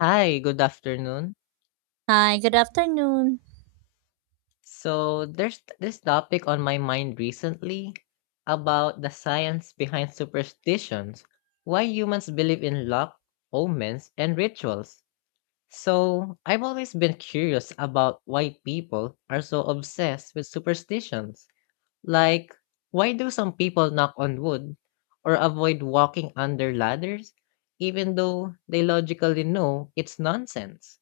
Hi, good afternoon. Hi, good afternoon. So, there's this topic on my mind recently about the science behind superstitions, why humans believe in luck, omens, and rituals. So, I've always been curious about why people are so obsessed with superstitions. Like, why do some people knock on wood or avoid walking under ladders, even though they logically know it's nonsense?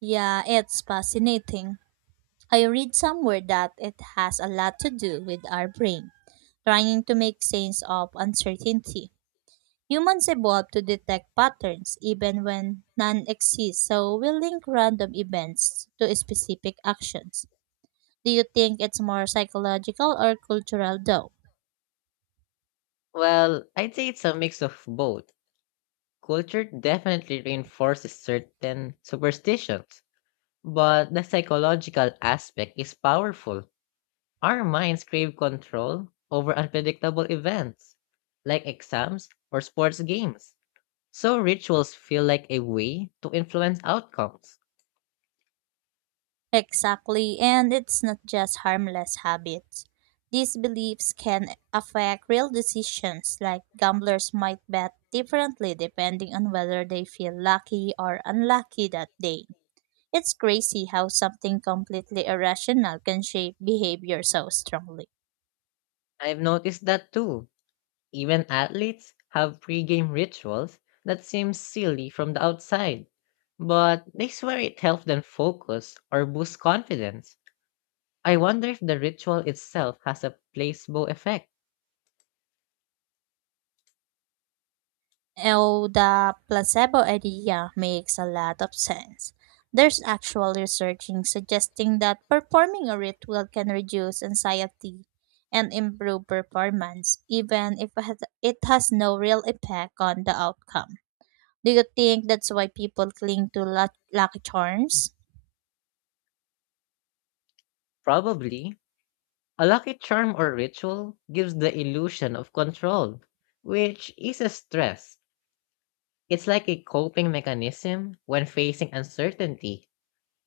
Yeah, it's fascinating. I read somewhere that it has a lot to do with our brain, trying to make sense of uncertainty. Humans evolved to detect patterns even when none exist, so we link random events to specific actions. Do you think it's more psychological or cultural though? Well, I'd say it's a mix of both. Culture definitely reinforces certain superstitions, but the psychological aspect is powerful. Our minds crave control over unpredictable events, like exams or sports games. So rituals feel like a way to influence outcomes. Exactly, and it's not just harmless habits. These beliefs can affect real decisions, like gamblers might bet differently depending on whether they feel lucky or unlucky that day. It's crazy how something completely irrational can shape behavior so strongly. I've noticed that too. Even athletes have pre-game rituals that seem silly from the outside, but they swear it helps them focus or boost confidence. I wonder if the ritual itself has a placebo effect. Oh, the placebo idea makes a lot of sense. There's actual research in suggesting that performing a ritual can reduce anxiety and improve performance, even if it has no real effect on the outcome. Do you think that's why people cling to lucky charms? Probably. A lucky charm or ritual gives the illusion of control, which eases stress. It's like a coping mechanism when facing uncertainty.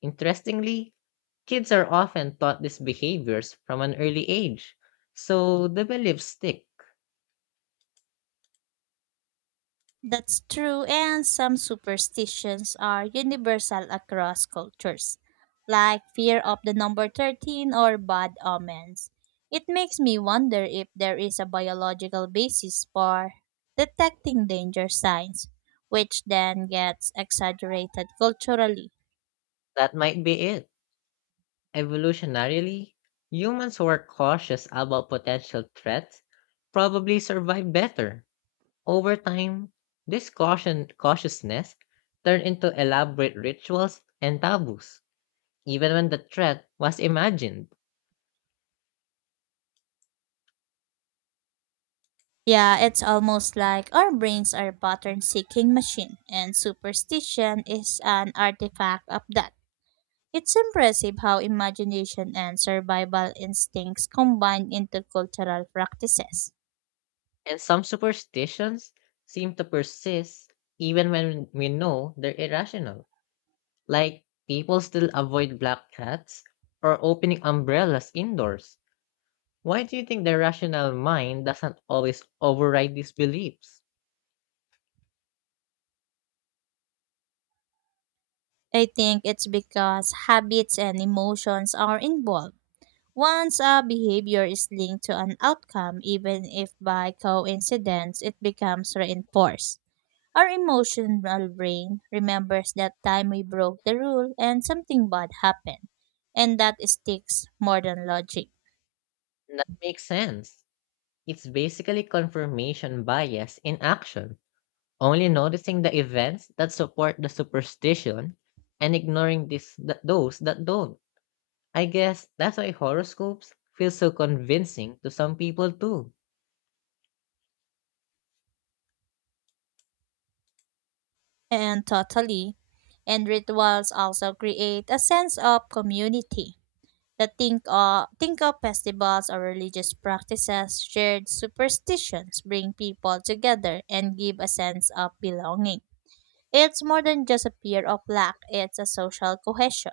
Interestingly, kids are often taught these behaviors from an early age, so the beliefs stick. That's true, and some superstitions are universal across cultures, like fear of the number 13 or bad omens. It makes me wonder if there is a biological basis for detecting danger signs, which then gets exaggerated culturally. That might be it. Evolutionarily, humans who are cautious about potential threats probably survive better. Over time, this caution cautiousness turned into elaborate rituals and taboos, even when the threat was imagined. Yeah, it's almost like our brains are pattern seeking machine, and superstition is an artifact of that. It's impressive how imagination and survival instincts combine into cultural practices. And some superstitions seem to persist even when we know they're irrational. Like people still avoid black cats or opening umbrellas indoors. Why do you think the rational mind doesn't always override these beliefs? I think it's because habits and emotions are involved. Once a behavior is linked to an outcome, even if by coincidence, it becomes reinforced. Our emotional brain remembers that time we broke the rule and something bad happened, and that sticks more than logic. That makes sense. It's basically confirmation bias in action. Only noticing the events that support the superstition and ignoring those that don't. I guess that's why horoscopes feel so convincing to some people too. And totally. And rituals also create a sense of community. Think of festivals or religious practices, shared superstitions bring people together and give a sense of belonging. It's more than just a fear of lack, it's a social cohesion.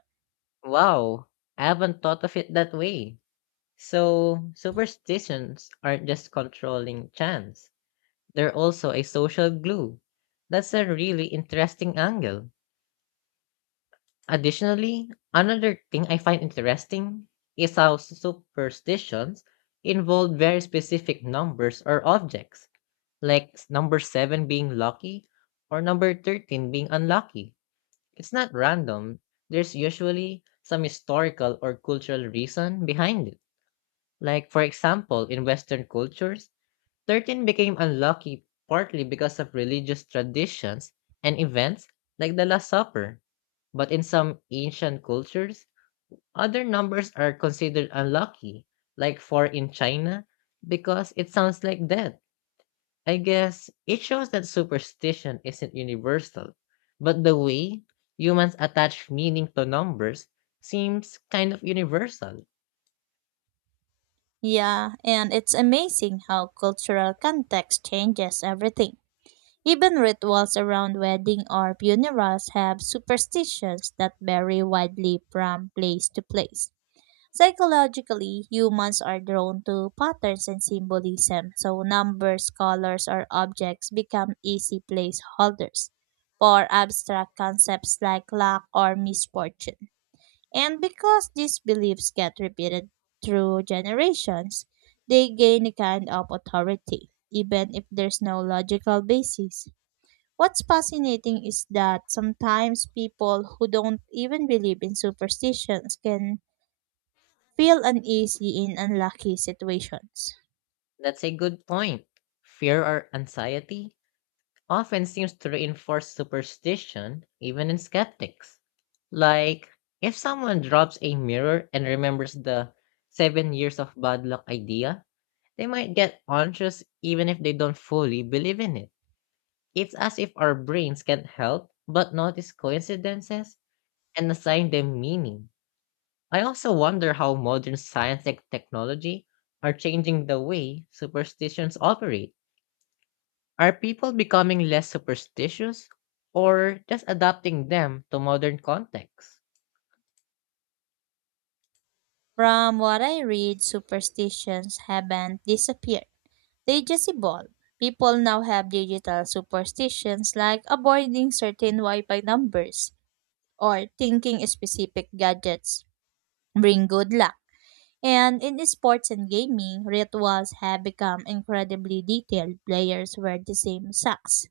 Wow, I haven't thought of it that way. So, superstitions aren't just controlling chance, they're also a social glue. That's a really interesting angle. Additionally, another thing I find interesting is how superstitions involve very specific numbers or objects, like number 7 being lucky or number 13 being unlucky. It's not random, there's usually some historical or cultural reason behind it. Like, for example, in Western cultures, 13 became unlucky partly because of religious traditions and events like the Last Supper. But in some ancient cultures, other numbers are considered unlucky, like 4 in China, because it sounds like death. I guess it shows that superstition isn't universal, but the way humans attach meaning to numbers seems kind of universal. Yeah, and it's amazing how cultural context changes everything. Even rituals around wedding or funerals have superstitions that vary widely from place to place. Psychologically, humans are drawn to patterns and symbolism, so numbers, colors, or objects become easy placeholders for abstract concepts like luck or misfortune. And because these beliefs get repeated through generations, they gain a kind of authority, even if there's no logical basis. What's fascinating is that sometimes people who don't even believe in superstitions can feel uneasy in unlucky situations. That's a good point. Fear or anxiety often seems to reinforce superstition, even in skeptics. Like, if someone drops a mirror and remembers the 7 years of bad luck idea, they might get anxious even if they don't fully believe in it. It's as if our brains can help but notice coincidences and assign them meaning. I also wonder how modern science and technology are changing the way superstitions operate. Are people becoming less superstitious or just adapting them to modern contexts? From what I read, superstitions haven't disappeared. They just evolved. People now have digital superstitions like avoiding certain Wi-Fi numbers or thinking specific gadgets bring good luck. And in sports and gaming, rituals have become incredibly detailed. Players wear the same socks,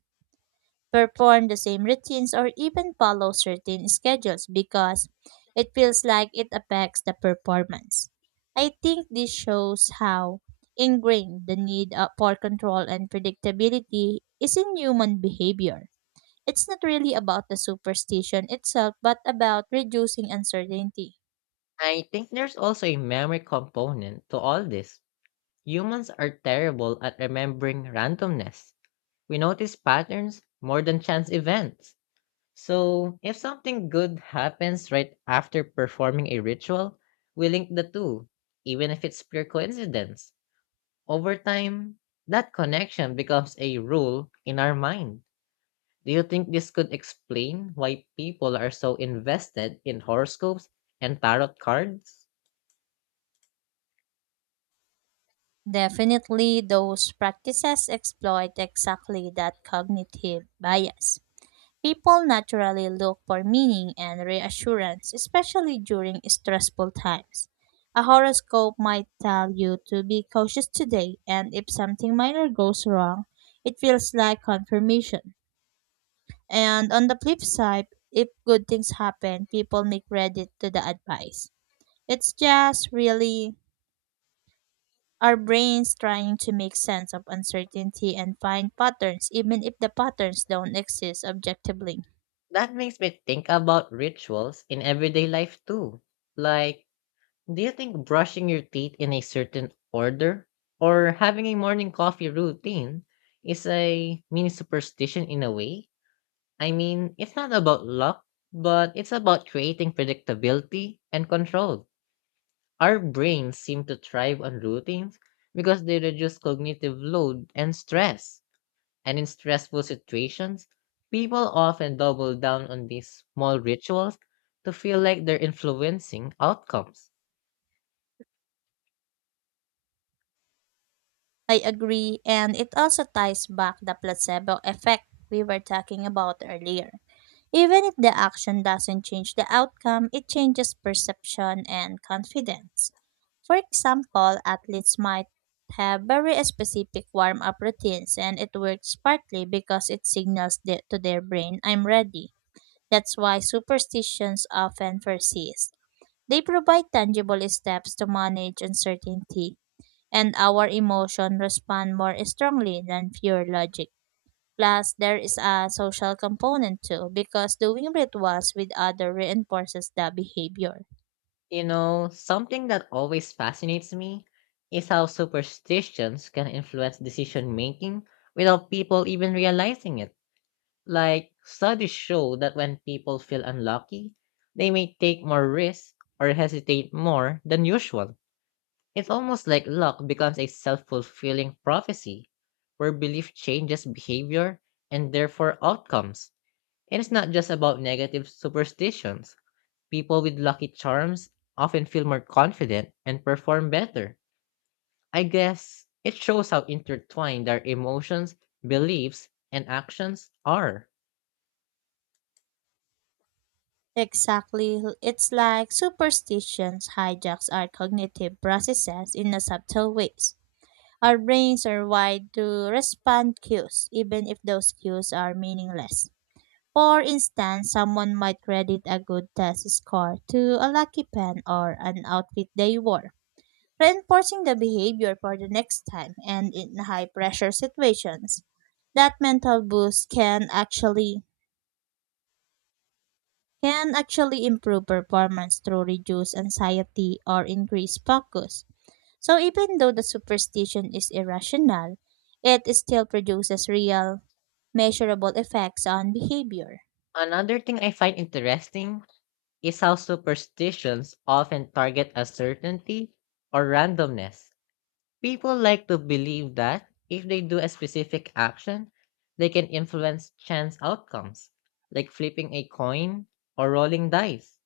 perform the same routines or even follow certain schedules because it feels like it affects the performance. I think this shows how ingrained the need for control and predictability is in human behavior. It's not really about the superstition itself, but about reducing uncertainty. I think there's also a memory component to all this. Humans are terrible at remembering randomness. We notice patterns more than chance events. So, if something good happens right after performing a ritual, we link the two, even if it's pure coincidence. Over time, that connection becomes a rule in our mind. Do you think this could explain why people are so invested in horoscopes and tarot cards? Definitely, those practices exploit exactly that cognitive bias. People naturally look for meaning and reassurance, especially during stressful times. A horoscope might tell you to be cautious today, and if something minor goes wrong, it feels like confirmation. And on the flip side, if good things happen, people make credit to the advice. It's just really our brains trying to make sense of uncertainty and find patterns, even if the patterns don't exist objectively. That makes me think about rituals in everyday life too. Like, do you think brushing your teeth in a certain order or having a morning coffee routine is a mini superstition in a way? I mean, it's not about luck, but it's about creating predictability and control. Our brains seem to thrive on routines because they reduce cognitive load and stress. And in stressful situations, people often double down on these small rituals to feel like they're influencing outcomes. I agree, and it also ties back the placebo effect we were talking about earlier. Even if the action doesn't change the outcome, it changes perception and confidence. For example, athletes might have very specific warm up routines, and it works partly because it signals the, to their brain, I'm ready. That's why superstitions often persist. They provide tangible steps to manage uncertainty and our emotion respond more strongly than pure logic. Plus, there is a social component too, because doing rituals with others reinforces the behavior. You know, something that always fascinates me is how superstitions can influence decision making without people even realizing it. Like, studies show that when people feel unlucky, they may take more risks or hesitate more than usual. It's almost like luck becomes a self fulfilling prophecy where belief changes behavior and therefore outcomes. And it's not just about negative superstitions. People with lucky charms often feel more confident and perform better. I guess it shows how intertwined our emotions, beliefs, and actions are. Exactly. It's like superstitions hijacks our cognitive processes in a subtle ways. Our brains are wired to respond cues, even if those cues are meaningless. For instance, someone might credit a good test score to a lucky pen or an outfit they wore reinforcing the behavior for the next time and in high pressure situations. That mental boost can actually improve performance through reduced anxiety or increased focus. So even though the superstition is irrational, it still produces real measurable effects on behavior. Another thing I find interesting is how superstitions often target uncertainty or randomness. People like to believe that if they do a specific action, they can influence chance outcomes, like flipping a coin or rolling dice.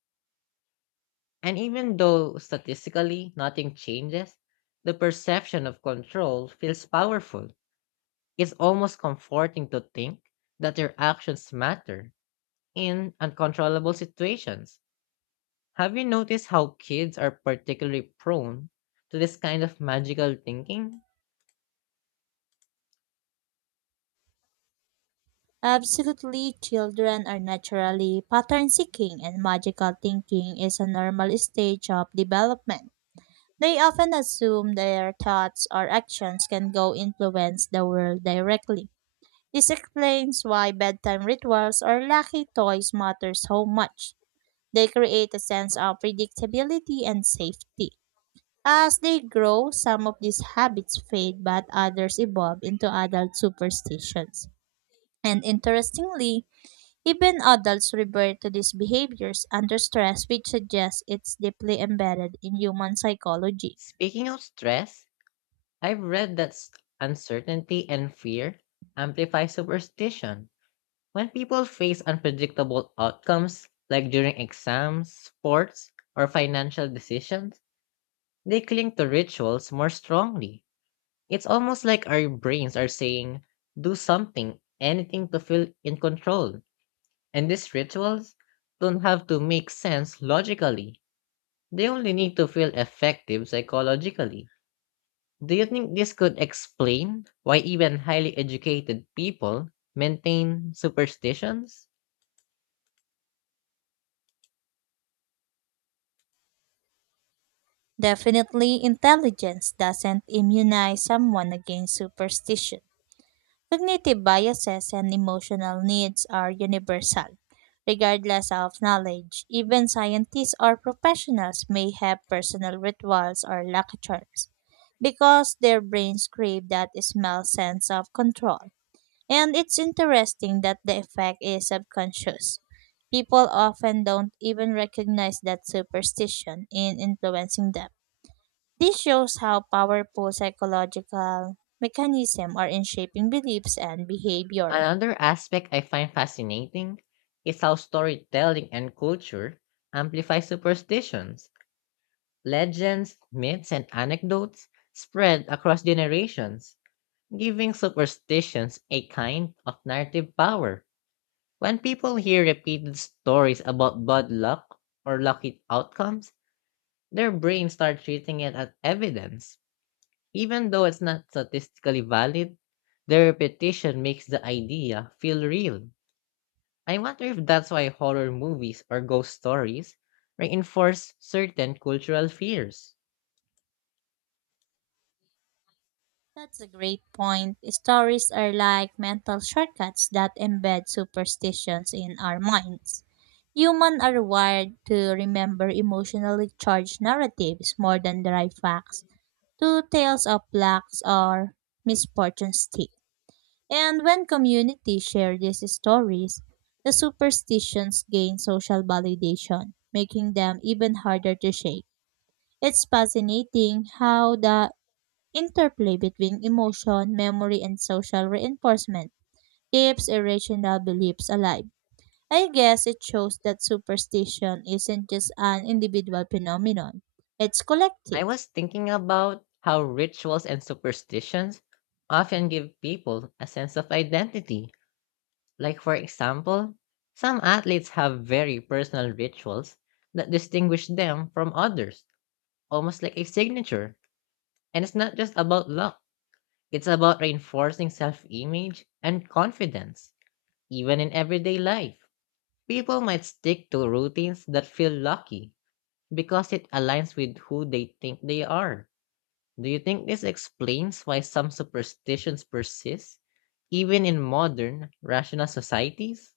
And even though statistically nothing changes, the perception of control feels powerful. It's almost comforting to think that your actions matter in uncontrollable situations. Have you noticed how kids are particularly prone to this kind of magical thinking? Absolutely, children are naturally pattern seeking and magical thinking is a normal stage of development. They often assume their thoughts or actions can go influence the world directly. This explains why bedtime rituals or lucky toys matter so much. They create a sense of predictability and safety. As they grow, some of these habits fade but others evolve into adult superstitions. And interestingly, even adults revert to these behaviors under stress, which suggests it's deeply embedded in human psychology. Speaking of stress, I've read that uncertainty and fear amplify superstition. When people face unpredictable outcomes, like during exams, sports, or financial decisions, they cling to rituals more strongly. It's almost like our brains are saying, do something, anything to feel in control. And these rituals don't have to make sense logically, they only need to feel effective psychologically. Do you think this could explain why even highly educated people maintain superstitions? Definitely, intelligence doesn't immunize someone against superstition. Cognitive biases and emotional needs are universal, regardless of knowledge. Even scientists or professionals may have personal rituals or lucky charms because their brains crave that smell sense of control. And it's interesting that the effect is subconscious. People often don't even recognize that superstition in influencing them this shows how powerful psychological mechanisms are in shaping beliefs and behavior. Another aspect I find fascinating is how storytelling and culture amplify superstitions. Legends, myths, and anecdotes spread across generations, giving superstitions a kind of narrative power. When people hear repeated stories about bad luck or lucky outcomes, their brains start treating it as evidence. Even though it's not statistically valid, the repetition makes the idea feel real. I wonder if that's why horror movies or ghost stories reinforce certain cultural fears. That's a great point. Stories are like mental shortcuts that embed superstitions in our minds. Humans are wired to remember emotionally charged narratives more than dry facts. Two tales of blacks or misfortune stick. And when communities share these stories, the superstitions gain social validation, making them even harder to shake. It's fascinating how the interplay between emotion, memory, and social reinforcement keeps irrational beliefs alive. I guess it shows that superstition isn't just an individual phenomenon, it's I collective. was thinking about how rituals and superstitions often give people a sense of identity. Like, for example, some athletes have very personal rituals that distinguish them from others, almost like a signature. And it's not just about luck, it's about reinforcing self image and confidence, even in everyday life. People might stick to routines that feel lucky because it aligns with who they think they are. Do you think this explains why some superstitions persist, even in modern, rational societies?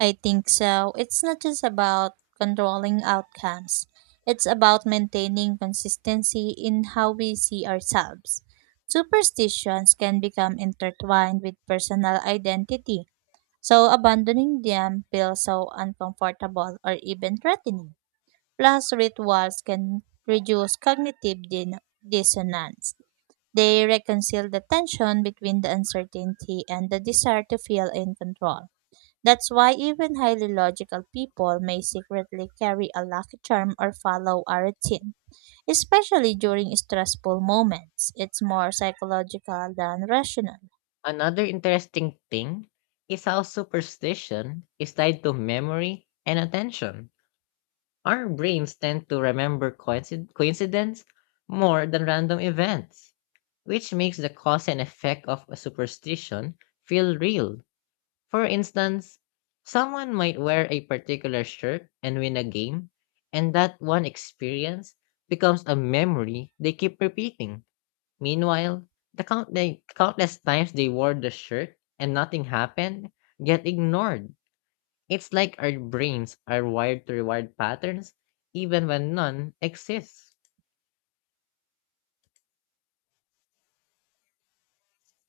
I think so. It's not just about controlling outcomes, it's about maintaining consistency in how we see ourselves. Superstitions can become intertwined with personal identity, so abandoning them feels so uncomfortable or even threatening. Plus, rituals can reduce cognitive dissonance. They reconcile the tension between the uncertainty and the desire to feel in control. That's why even highly logical people may secretly carry a lucky charm or follow a routine, especially during stressful moments. It's more psychological than rational. Another interesting thing is how superstition is tied to memory and attention. Our brains tend to remember coincidence more than random events, which makes the cause and effect of a superstition feel real. For instance, someone might wear a particular shirt and win a game, and that one experience becomes a memory they keep repeating. Meanwhile, the countless times they wore the shirt and nothing happened get ignored. It's like our brains are wired to reward patterns even when none exists.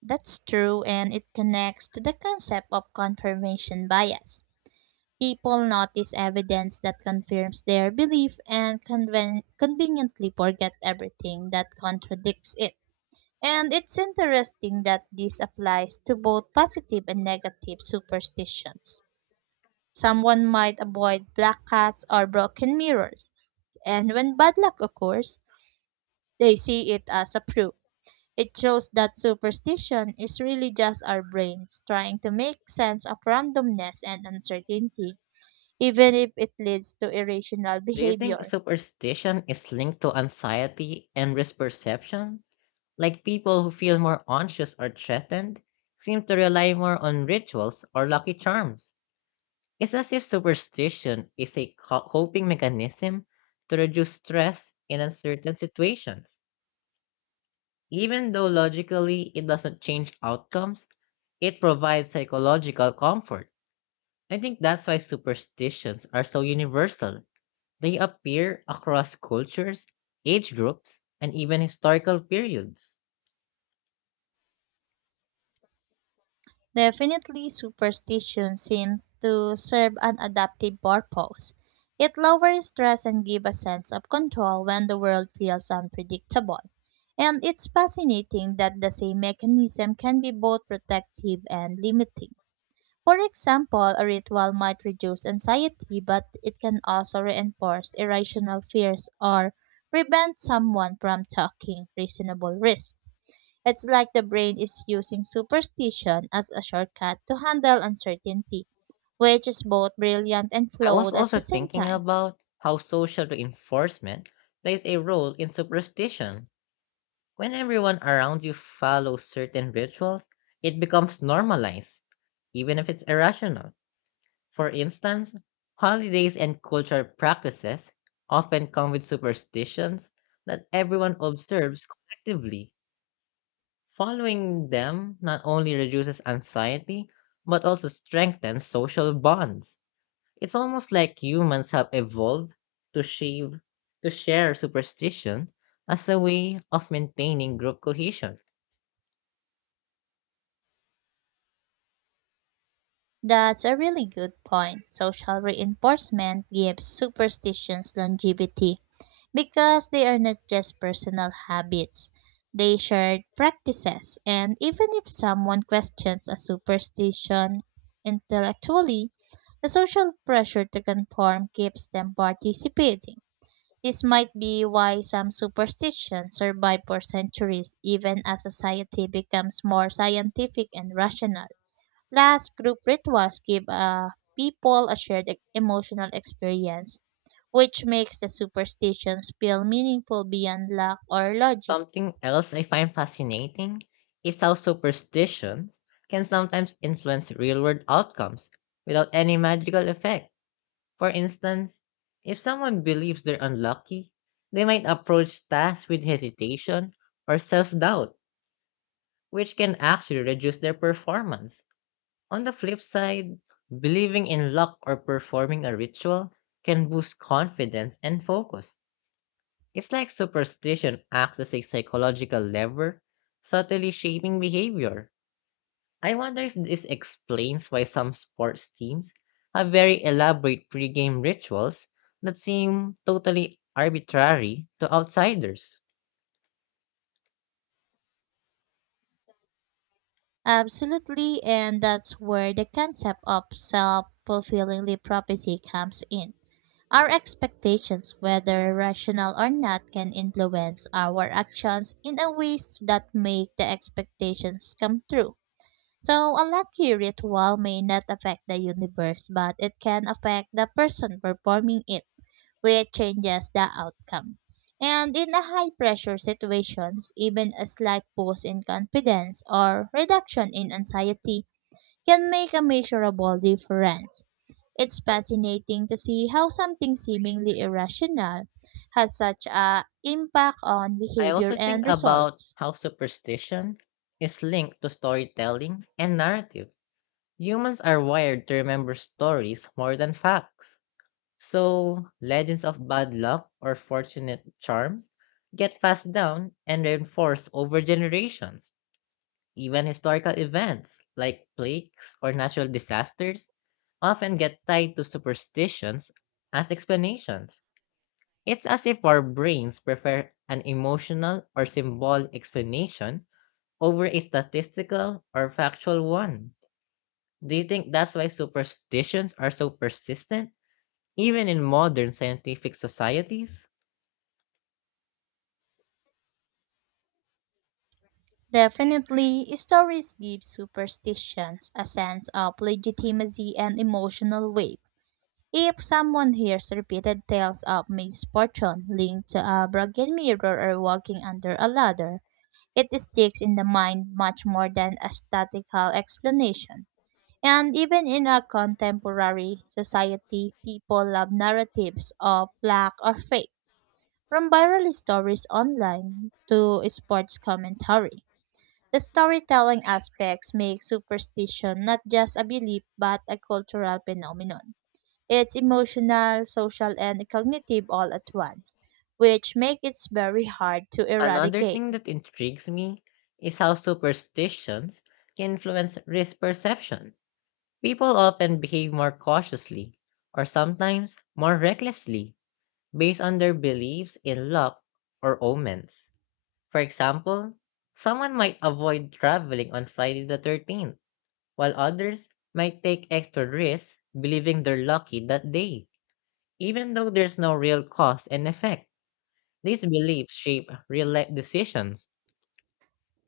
That's true, and it connects to the concept of confirmation bias. People notice evidence that confirms their belief and conveniently forget everything that contradicts it. And it's interesting that this applies to both positive and negative superstitions. Someone might avoid black cats or broken mirrors, and when bad luck occurs, they see it as a proof. It shows that superstition is really just our brains trying to make sense of randomness and uncertainty, even if it leads to irrational Do you think behavior. superstition is linked to anxiety and risk perception? Like people who feel more anxious or threatened seem to rely more on rituals or lucky charms. It's as if superstition is a coping mechanism to reduce stress in uncertain situations. Even though logically it doesn't change outcomes, it provides psychological comfort. I think that's why superstitions are so universal. They appear across cultures, age groups, and even historical periods. Definitely, superstition seems to serve an adaptive purpose. It lowers stress and gives a sense of control when the world feels unpredictable. And it's fascinating that the same mechanism can be both protective and limiting. For example, a ritual might reduce anxiety, but it can also reinforce irrational fears or prevent someone from taking reasonable risks. It's like the brain is using superstition as a shortcut to handle uncertainty, which is both brilliant and I was flawed at also the same thinking time. about how social reinforcement plays a role in superstition. When everyone around you follows certain rituals, it becomes normalized, even if it's irrational. For instance, holidays and cultural practices often come with superstitions that everyone observes collectively. Following them not only reduces anxiety, but also strengthens social bonds. It's almost like humans have evolved to shave, to share superstition as a way of maintaining group cohesion. That's a really good point. Social reinforcement gives superstitions longevity because they are not just personal habits, they shared practices. And even if someone questions a superstition intellectually, the social pressure to conform keeps them participating. This might be why some superstitions survive for centuries even as society becomes more scientific and rational. Plus, group rituals give people a shared emotional experience, which makes the superstitions feel meaningful beyond luck or logic. Something else I find fascinating is how superstitions can sometimes influence real world outcomes without any magical effect. For instance, if someone believes they're unlucky, they might approach tasks with hesitation or self doubt, which can actually reduce their performance. On the flip side, believing in luck or performing a ritual can boost confidence and focus. It's like superstition acts as a psychological lever, subtly shaping behavior. I wonder if this explains why some sports teams have very elaborate pregame rituals that seem totally arbitrary to outsiders. Absolutely, and that's where the concept of self fulfilling prophecy comes in. Our expectations, whether rational or not, can influence our actions in a ways that make the expectations come true. So a lucky ritual may not affect the universe, but it can affect the person performing it, which changes the outcome. And in a high pressure situations, even a slight boost in confidence or reduction in anxiety can make a measurable difference. It's fascinating to see how something seemingly irrational has such a impact on I behavior also think and about results. how superstition is linked to storytelling and narrative. Humans are wired to remember stories more than facts. So, legends of bad luck or fortunate charms get passed down and reinforced over generations. Even historical events like plagues or natural disasters often get tied to superstitions as explanations. It's as if our brains prefer an emotional or symbolic explanation over a statistical or factual one. Do you think that's why superstitions are so persistent, even in modern scientific societies? Definitely, stories give superstitions a sense of legitimacy and emotional weight. If someone hears repeated tales of misfortune linked to a broken mirror or walking under a ladder, it sticks in the mind much more than a statistical explanation. And even in a contemporary society, people love narratives of black or fake. From viral stories online to sports commentary, the storytelling aspects make superstition not just a belief but a cultural phenomenon. It's emotional, social, and cognitive all at once, which make it very hard to Another eradicate. thing that intrigues me is how superstitions can influence risk perception. People often behave more cautiously, or sometimes more recklessly, based on their beliefs in luck or omens. For example, someone might avoid traveling on Friday the 13th, while others might take extra risks believing they're lucky that day. Even though there's no real cause and effect, these beliefs shape real life decisions.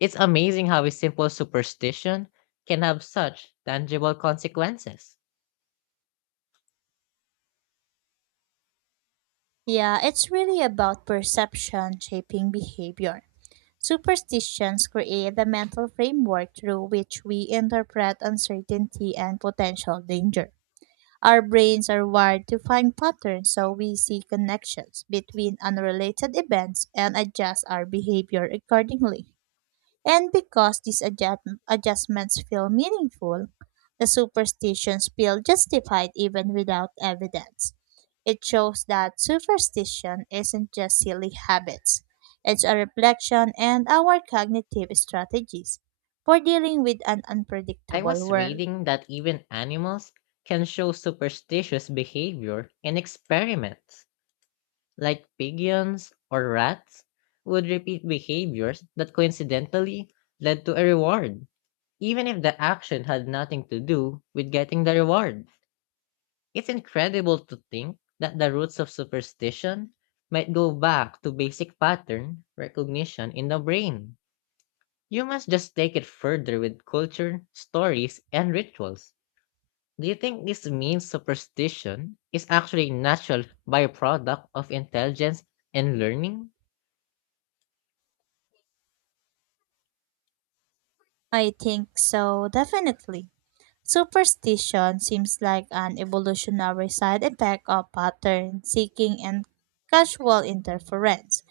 It's amazing how a simple superstition can have such tangible consequences. Yeah, it's really about perception shaping behavior. Superstitions create the mental framework through which we interpret uncertainty and potential danger. Our brains are wired to find patterns, so we see connections between unrelated events and adjust our behavior accordingly. And because these adjustments feel meaningful, the superstitions feel justified even without evidence. It shows that superstition isn't just silly habits, it's a reflection and our cognitive strategies for dealing with an I unpredictable was world. reading that even animals can show superstitious behavior in experiments, like pigeons or rats would repeat behaviors that coincidentally led to a reward, even if the action had nothing to do with getting the reward. It's incredible to think that the roots of superstition might go back to basic pattern recognition in the brain. You must just take it further with culture, stories, and rituals. Do you think this means superstition is actually a natural byproduct of intelligence and learning? I think so, definitely. Superstition seems like an evolutionary side effect of pattern seeking and casual interference.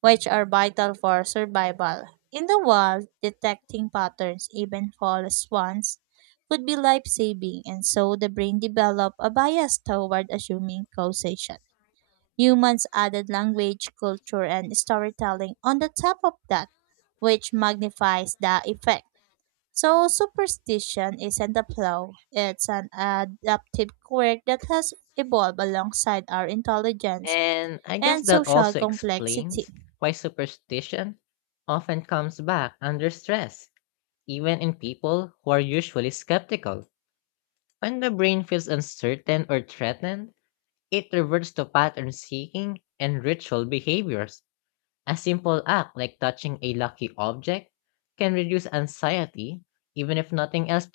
Which are vital for survival. In the wild, detecting patterns, even false ones, could be life saving, and so the brain developed a bias toward assuming causation. Humans added language, culture, and storytelling on the top of that, which magnifies the effect. So, superstition isn't a flaw, it's an adaptive quirk that has evolved alongside our intelligence And I guess and that social also complexity. explains why superstition often comes back under stress, even in people who are usually skeptical. When the brain feels uncertain or threatened, it reverts to pattern seeking and ritual behaviors. A simple act like touching a lucky object can reduce anxiety, even if nothing else.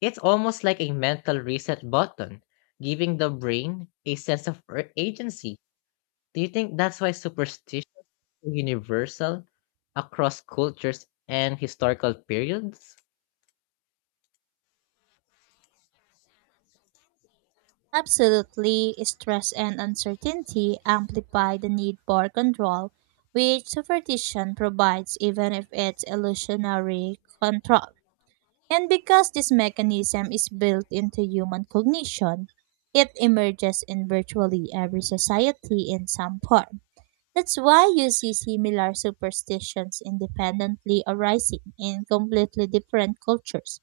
It's almost like a mental reset button, giving the brain a sense of agency. Do you think that's why superstition is universal across cultures and historical periods? Absolutely, stress and uncertainty amplify the need for control, which superstition provides even if it's illusionary control. And because this mechanism is built into human cognition, it emerges in virtually every society in some form. That's why you see similar superstitions independently arising in completely different cultures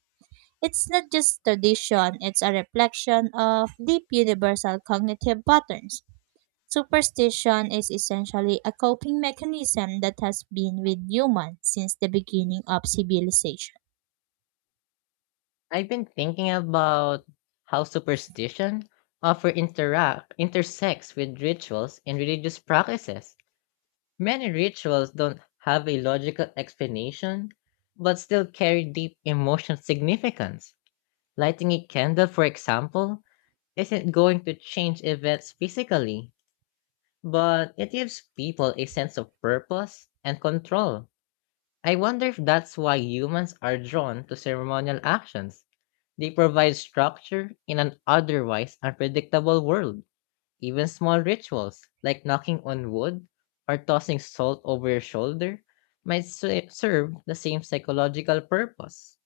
it's not just tradition, it's a reflection of deep universal cognitive patterns. Superstition is essentially a coping mechanism that has been with humans since the beginning of civilization. I've been thinking about how superstition often interact intersects with rituals and religious practices. Many rituals don't have a logical explanation, but still carry deep emotional significance. Lighting a candle, for example, isn't going to change events physically, but it gives people a sense of purpose and control. I wonder if that's why humans are drawn to ceremonial actions. They provide structure in an otherwise unpredictable world. Even small rituals, like knocking on wood or tossing salt over your shoulder, might serve the same psychological purpose.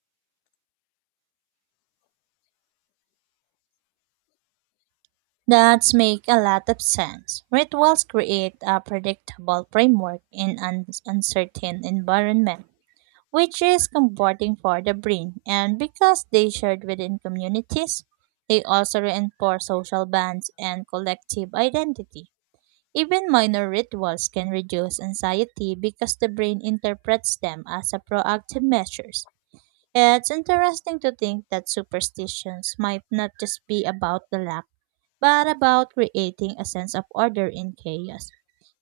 That make a lot of sense. Rituals create a predictable framework in an uncertain environment, which is comforting for the brain. And because they shared within communities, they also reinforce social bonds and collective identity. Even minor rituals can reduce anxiety because the brain interprets them as a proactive measures. It's interesting to think that superstitions might not just be about the lack, but about creating a sense of order in chaos.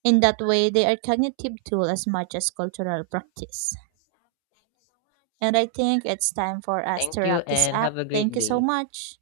In that way, they are cognitive tool as much as cultural practice. And I think it's time for us to Thank you wrap this and have up. a Thank great you so day. much.